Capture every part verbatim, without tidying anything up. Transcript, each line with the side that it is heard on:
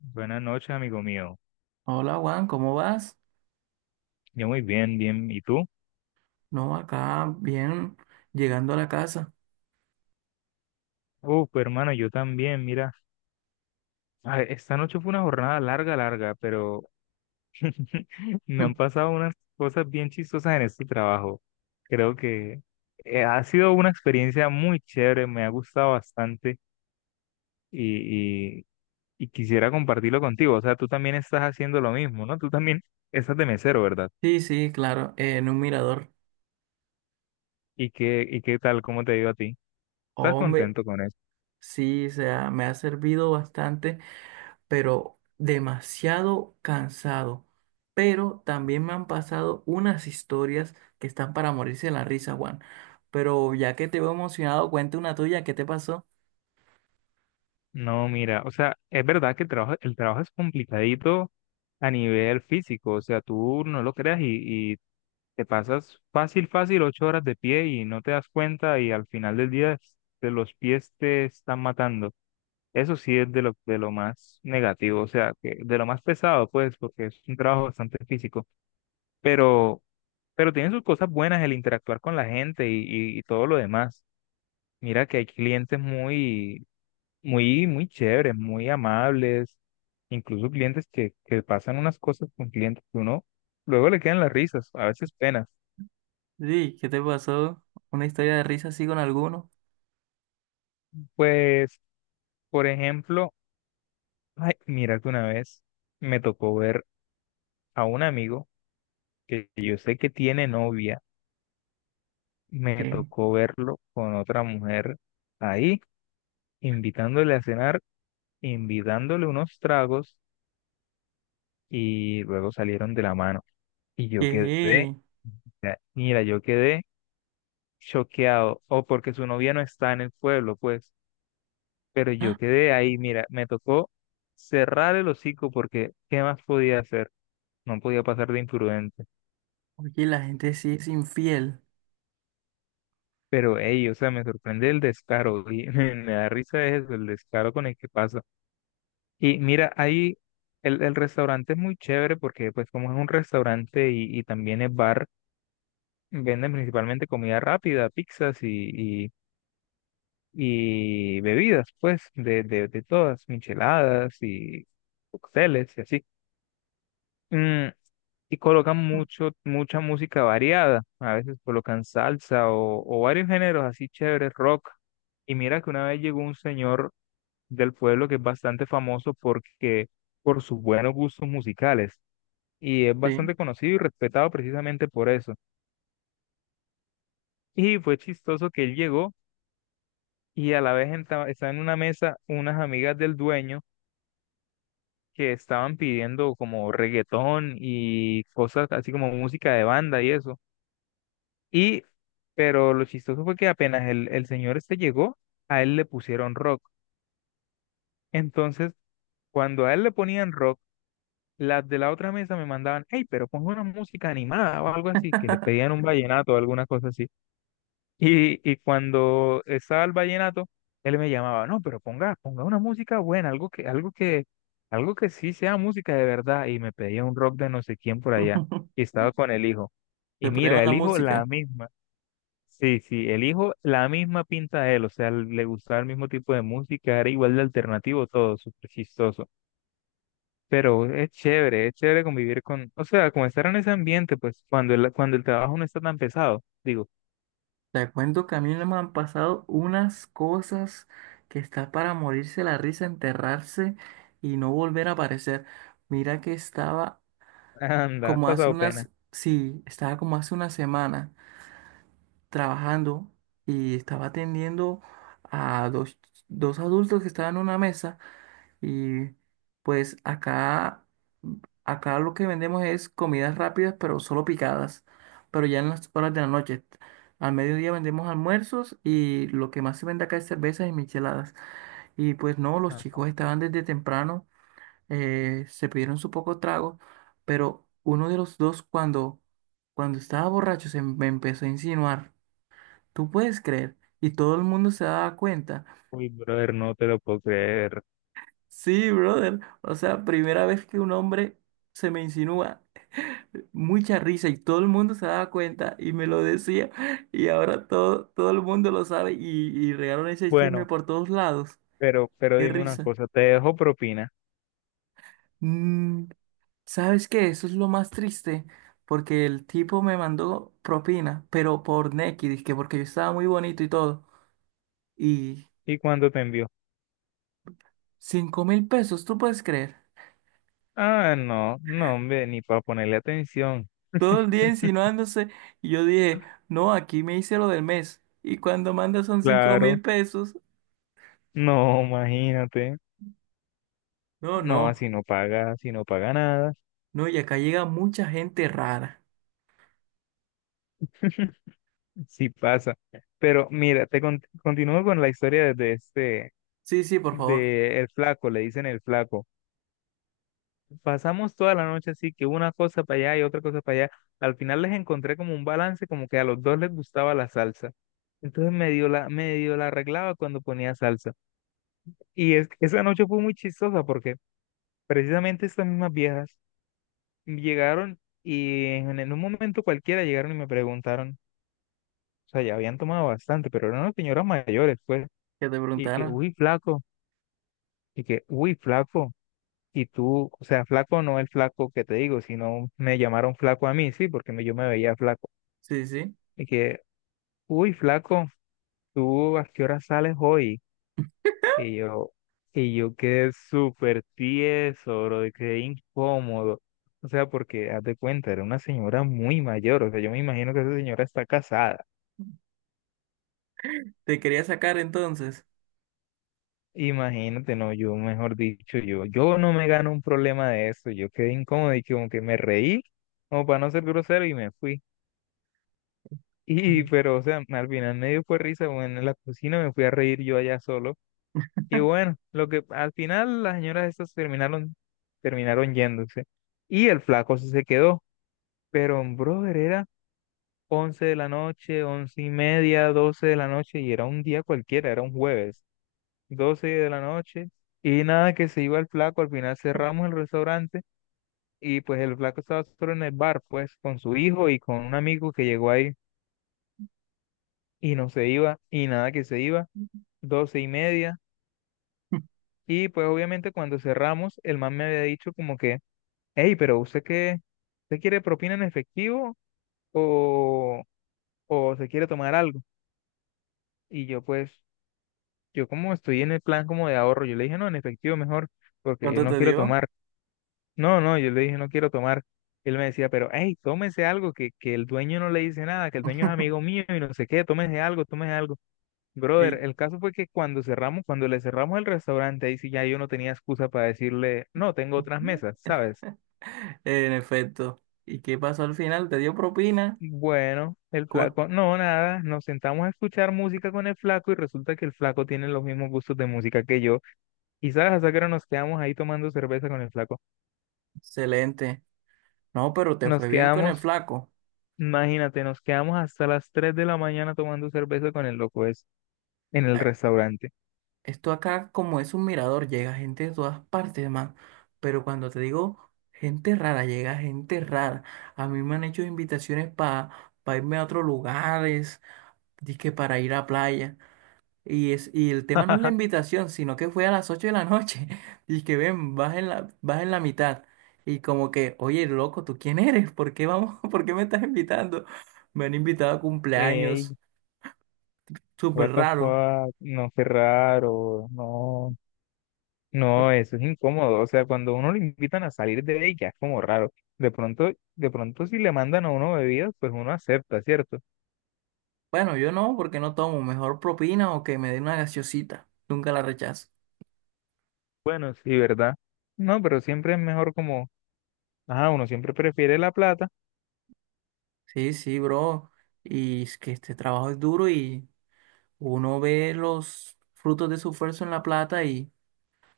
left: Buenas noches, amigo mío.
right: Hola Juan, ¿cómo vas?
left: Yo muy bien, bien. ¿Y tú?
right: No, acá bien, llegando a la casa.
left: Uf, hermano, yo también, mira. A ver, esta noche fue una jornada larga, larga, pero me han pasado unas cosas bien chistosas en este trabajo. Creo que eh, ha sido una experiencia muy chévere, me ha gustado bastante y, y, y quisiera compartirlo contigo. O sea, tú también estás haciendo lo mismo, ¿no? Tú también estás de mesero, ¿verdad?
right: Sí, sí, claro, en un mirador.
left: ¿Y qué, y qué tal? ¿Cómo te ha ido a ti? ¿Estás
right: Hombre,
left: contento con eso?
right: sí, o sea, me ha servido bastante, pero demasiado cansado. Pero también me han pasado unas historias que están para morirse de la risa, Juan. Pero ya que te veo emocionado, cuenta una tuya, ¿qué te pasó?
left: No, mira, o sea, es verdad que el trabajo, el trabajo es complicadito a nivel físico. O sea, tú no lo creas, y, y te pasas fácil, fácil ocho horas de pie y no te das cuenta, y al final del día es- de los pies te están matando. Eso sí es de lo, de lo más negativo, o sea, que de lo más pesado, pues, porque es un trabajo bastante físico, pero, pero tiene sus cosas buenas: el interactuar con la gente y, y y todo lo demás. Mira que hay clientes muy muy, muy chéveres, muy amables, incluso clientes que, que pasan unas cosas con clientes que uno luego le quedan las risas, a veces penas.
right: Sí, ¿qué te pasó? ¿Una historia de risa así con alguno?
left: Pues, por ejemplo, ay, mira que una vez me tocó ver a un amigo que yo sé que tiene novia. Me
right: ¿Qué?
left: tocó verlo con otra mujer ahí, invitándole a cenar, invitándole unos tragos, y luego salieron de la mano. Y yo quedé,
right: ¿Qué?
left: mira, yo quedé, choqueado o porque su novia no está en el pueblo, pues, pero yo
right: Ah,
left: quedé ahí, mira, me tocó cerrar el hocico porque ¿qué más podía hacer? No podía pasar de imprudente.
right: oye, la gente sí es infiel.
left: Pero, hey, o sea, me sorprende el descaro, y me, me da risa eso, el descaro con el que pasa. Y mira, ahí el, el restaurante es muy chévere porque, pues, como es un restaurante y, y también es bar, venden principalmente comida rápida, pizzas y, y bebidas, pues, de, de, de todas, micheladas y cócteles y así. Mm, y colocan mucho, mucha música variada, a veces colocan salsa o, o varios géneros así chéveres, rock. Y mira que una vez llegó un señor del pueblo que es bastante famoso porque por sus buenos gustos musicales y es
right: Sí.
left: bastante conocido y respetado precisamente por eso. Y fue chistoso que él llegó y a la vez enta- estaba en una mesa unas amigas del dueño que estaban pidiendo como reggaetón y cosas así, como música de banda y eso. Y, pero lo chistoso fue que apenas el, el señor este llegó, a él le pusieron rock. Entonces, cuando a él le ponían rock, las de la otra mesa me mandaban, hey, pero pon una música animada o algo así, que le pedían un vallenato o alguna cosa así. Y, y cuando estaba el vallenato, él me llamaba, no, pero ponga, ponga una música buena, algo que, algo que, algo que sí sea música de verdad. Y me pedía un rock de no sé quién por allá. Y estaba con el hijo. Y
right: Se prueba
left: mira,
right: la
left: el hijo la
right: música.
left: misma. Sí, sí, el hijo la misma pinta de él. O sea, le gustaba el mismo tipo de música, era igual de alternativo todo, súper chistoso. Pero es chévere, es chévere convivir con, o sea, como estar en ese ambiente, pues, cuando el, cuando el trabajo no está tan pesado. Digo,
right: Te cuento que a mí no me han pasado unas cosas que está para morirse la risa, enterrarse y no volver a aparecer. Mira que estaba
left: anda, has
right: como hace
left: pasado pena.
right: unas, sí, estaba como hace una semana trabajando y estaba atendiendo a dos, dos adultos que estaban en una mesa. Y pues acá, acá lo que vendemos es comidas rápidas, pero solo picadas, pero ya en las horas de la noche. Al mediodía vendemos almuerzos y lo que más se vende acá es cervezas y micheladas. Y pues no, los chicos estaban desde temprano, eh, se pidieron su poco trago, pero uno de los dos cuando, cuando estaba borracho se me empezó a insinuar, ¿tú puedes creer? Y todo el mundo se daba cuenta.
left: Uy, brother, no te lo puedo creer.
right: Sí, brother. O sea, primera vez que un hombre se me insinúa, eh, mucha risa y todo el mundo se daba cuenta y me lo decía y ahora todo, todo el mundo lo sabe y, y regaron ese chisme
left: Bueno,
right: por todos lados.
left: pero, pero
right: Qué
left: dime una
right: risa.
left: cosa, ¿te dejo propina?
right: Mm, ¿Sabes qué? Eso es lo más triste porque el tipo me mandó propina, pero por Nequi, dizque porque yo estaba muy bonito y todo. Y
left: ¿Y cuándo te envió?
right: cinco mil pesos, ¿tú puedes creer?
left: Ah, no, no, hombre, ni para ponerle atención.
right: Todo el día insinuándose y yo dije, no, aquí me hice lo del mes y cuando manda son cinco
left: Claro,
right: mil pesos,
left: no, imagínate.
right: No,
left: No,
right: no,
left: así no paga, así no paga nada,
right: no, y acá llega mucha gente rara.
left: sí pasa. Pero mira, te con- continúo con la historia de de este,
right: Sí, sí, por favor,
left: de el flaco, le dicen el flaco. Pasamos toda la noche así, que una cosa para allá y otra cosa para allá. Al final les encontré como un balance, como que a los dos les gustaba la salsa. Entonces medio la, medio la arreglaba cuando ponía salsa. Y es, esa noche fue muy chistosa porque precisamente estas mismas viejas llegaron, y en, en un momento cualquiera llegaron y me preguntaron, o sea, ya habían tomado bastante, pero eran unas señoras mayores, pues,
right: que te
left: y que,
right: preguntaron.
left: uy, flaco, y que, uy, flaco. Y tú, o sea, flaco no el flaco que te digo, sino me llamaron flaco a mí, sí, porque me- yo me veía flaco.
right: Sí, sí,
left: Y que, uy, flaco, ¿tú a qué hora sales hoy? Y yo, y yo quedé súper tieso, bro, y quedé incómodo. O sea, porque, haz de cuenta, era una señora muy mayor. O sea, yo me imagino que esa señora está casada.
right: te quería sacar entonces.
left: Imagínate, no, yo, mejor dicho, yo, yo no me gano un problema de eso. Yo quedé incómodo y como que me reí, como para no ser grosero, y me fui. Y, pero, o sea, al final me dio fue risa, bueno, en la cocina me fui a reír yo allá solo. Y bueno, lo que al final las señoras estas terminaron, terminaron yéndose. Y el flaco sí se quedó. Pero, brother, era once de la noche, once y media, doce de la noche, y era un día cualquiera, era un jueves, doce de la noche. Y nada, que se iba el flaco, al final cerramos el restaurante. Y pues el flaco estaba solo en el bar, pues, con su hijo y con un amigo que llegó ahí. Y no se iba, y nada que se iba. Doce y media. Y pues obviamente cuando cerramos, el man me había dicho como que, hey, pero usted qué, usted quiere propina en efectivo o, o se quiere tomar algo. Y yo pues, yo como estoy en el plan como de ahorro, yo le dije, no, en efectivo mejor, porque yo
right: ¿Cuánto
left: no
right: te
left: quiero
right: dio?
left: tomar. No, no, yo le dije, no quiero tomar. Él me decía, pero hey, tómese algo, que, que el dueño no le dice nada, que el dueño es amigo mío y no sé qué, tómese algo, tómese algo. Brother,
right: Y-
left: el caso fue que cuando cerramos, cuando le cerramos el restaurante, ahí sí ya yo no tenía excusa para decirle, no, tengo otras mesas, ¿sabes?
right: en efecto. ¿Y qué pasó al final? ¿Te dio propina?
left: Bueno, el
right: Co-
left: flaco, no, nada, nos sentamos a escuchar música con el flaco, y resulta que el flaco tiene los mismos gustos de música que yo. Y sabes, hasta que nos quedamos ahí tomando cerveza con el flaco.
right: Excelente. No, pero te
left: Nos
right: fue bien con el
left: quedamos,
right: flaco.
left: imagínate, nos quedamos hasta las tres de la mañana tomando cerveza con el loco es en el
right: Eh,
left: restaurante.
right: Esto acá, como es un mirador, llega gente de todas partes, man. Pero cuando te digo gente rara, llega gente rara. A mí me han hecho invitaciones para irme a otros lugares, dizque para ir a playa. Y, es, y el tema no es la invitación, sino que fue a las ocho de la noche. Y que ven, vas en la, vas en la mitad. Y como que, oye, loco, ¿tú quién eres? ¿Por qué vamos? ¿Por qué me estás invitando? Me han invitado a cumpleaños,
left: Ey,
right: súper
left: what the
right: raro.
left: fuck, no, qué raro, no. No, eso es incómodo. O sea, cuando uno lo invitan a salir de ahí, ya es como raro. De pronto, de pronto si le mandan a uno bebidas, pues uno acepta, ¿cierto?
right: Bueno, yo no, porque no tomo. Mejor propina o que me den una gaseosita. Nunca la rechazo.
left: Bueno, sí, ¿verdad? No, pero siempre es mejor como, ajá, uno siempre prefiere la plata.
right: Sí, sí, bro. Y es que este trabajo es duro y uno ve los frutos de su esfuerzo en la plata y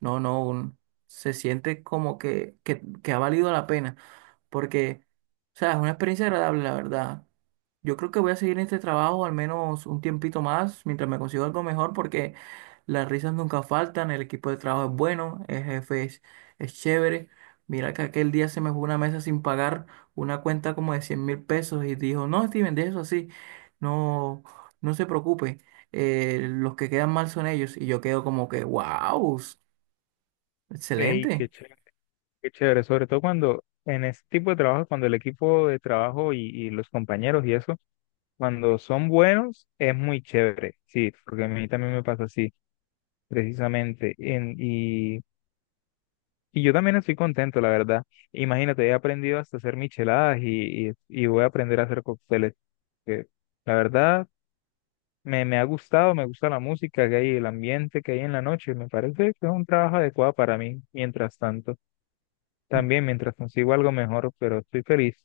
right: no, no, un- se siente como que, que, que ha valido la pena, porque, o sea, es una experiencia agradable, la verdad. Yo creo que voy a seguir en este trabajo al menos un tiempito más, mientras me consigo algo mejor, porque las risas nunca faltan, el equipo de trabajo es bueno, el jefe es, es chévere. Mira que aquel día se me fue una mesa sin pagar una cuenta como de cien mil pesos y dijo, no, Steven, de eso así, no, no se preocupe, eh, los que quedan mal son ellos. Y yo quedo como que, wow,
left: Ey, qué
right: excelente.
left: chévere, qué chévere. Sobre todo cuando en ese tipo de trabajo, cuando el equipo de trabajo y, y los compañeros y eso, cuando son buenos, es muy chévere. Sí, porque a mí también me pasa así, precisamente. En, y Y yo también estoy contento, la verdad. Imagínate, he aprendido hasta hacer micheladas y, y, y voy a aprender a hacer cócteles. Que la verdad, me, me ha gustado, me gusta la música que hay, el ambiente que hay en la noche. Me parece que es un trabajo adecuado para mí, mientras tanto. También, mientras consigo algo mejor, pero estoy feliz.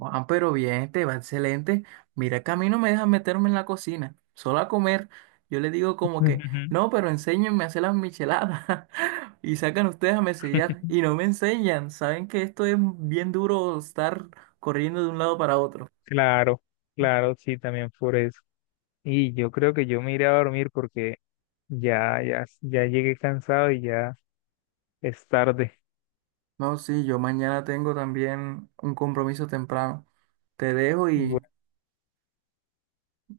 right: Ah, pero bien, te va excelente. Mira que a mí no me dejan meterme en la cocina, solo a comer. Yo le digo como que, no, pero enséñenme a hacer las micheladas. Y sacan ustedes a mesellar y no me enseñan. Saben que esto es bien duro estar corriendo de un lado para otro.
left: Claro, claro, sí, también por eso. Y yo creo que yo me iré a dormir porque ya, ya, ya llegué cansado y ya es tarde.
right: No, sí, yo mañana tengo también un compromiso temprano. Te dejo
left: Bu-
right: y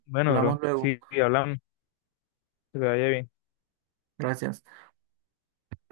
left: Bueno, bro,
right: hablamos luego.
left: sí, sí, hablamos, que te vaya bien.
right: Gracias.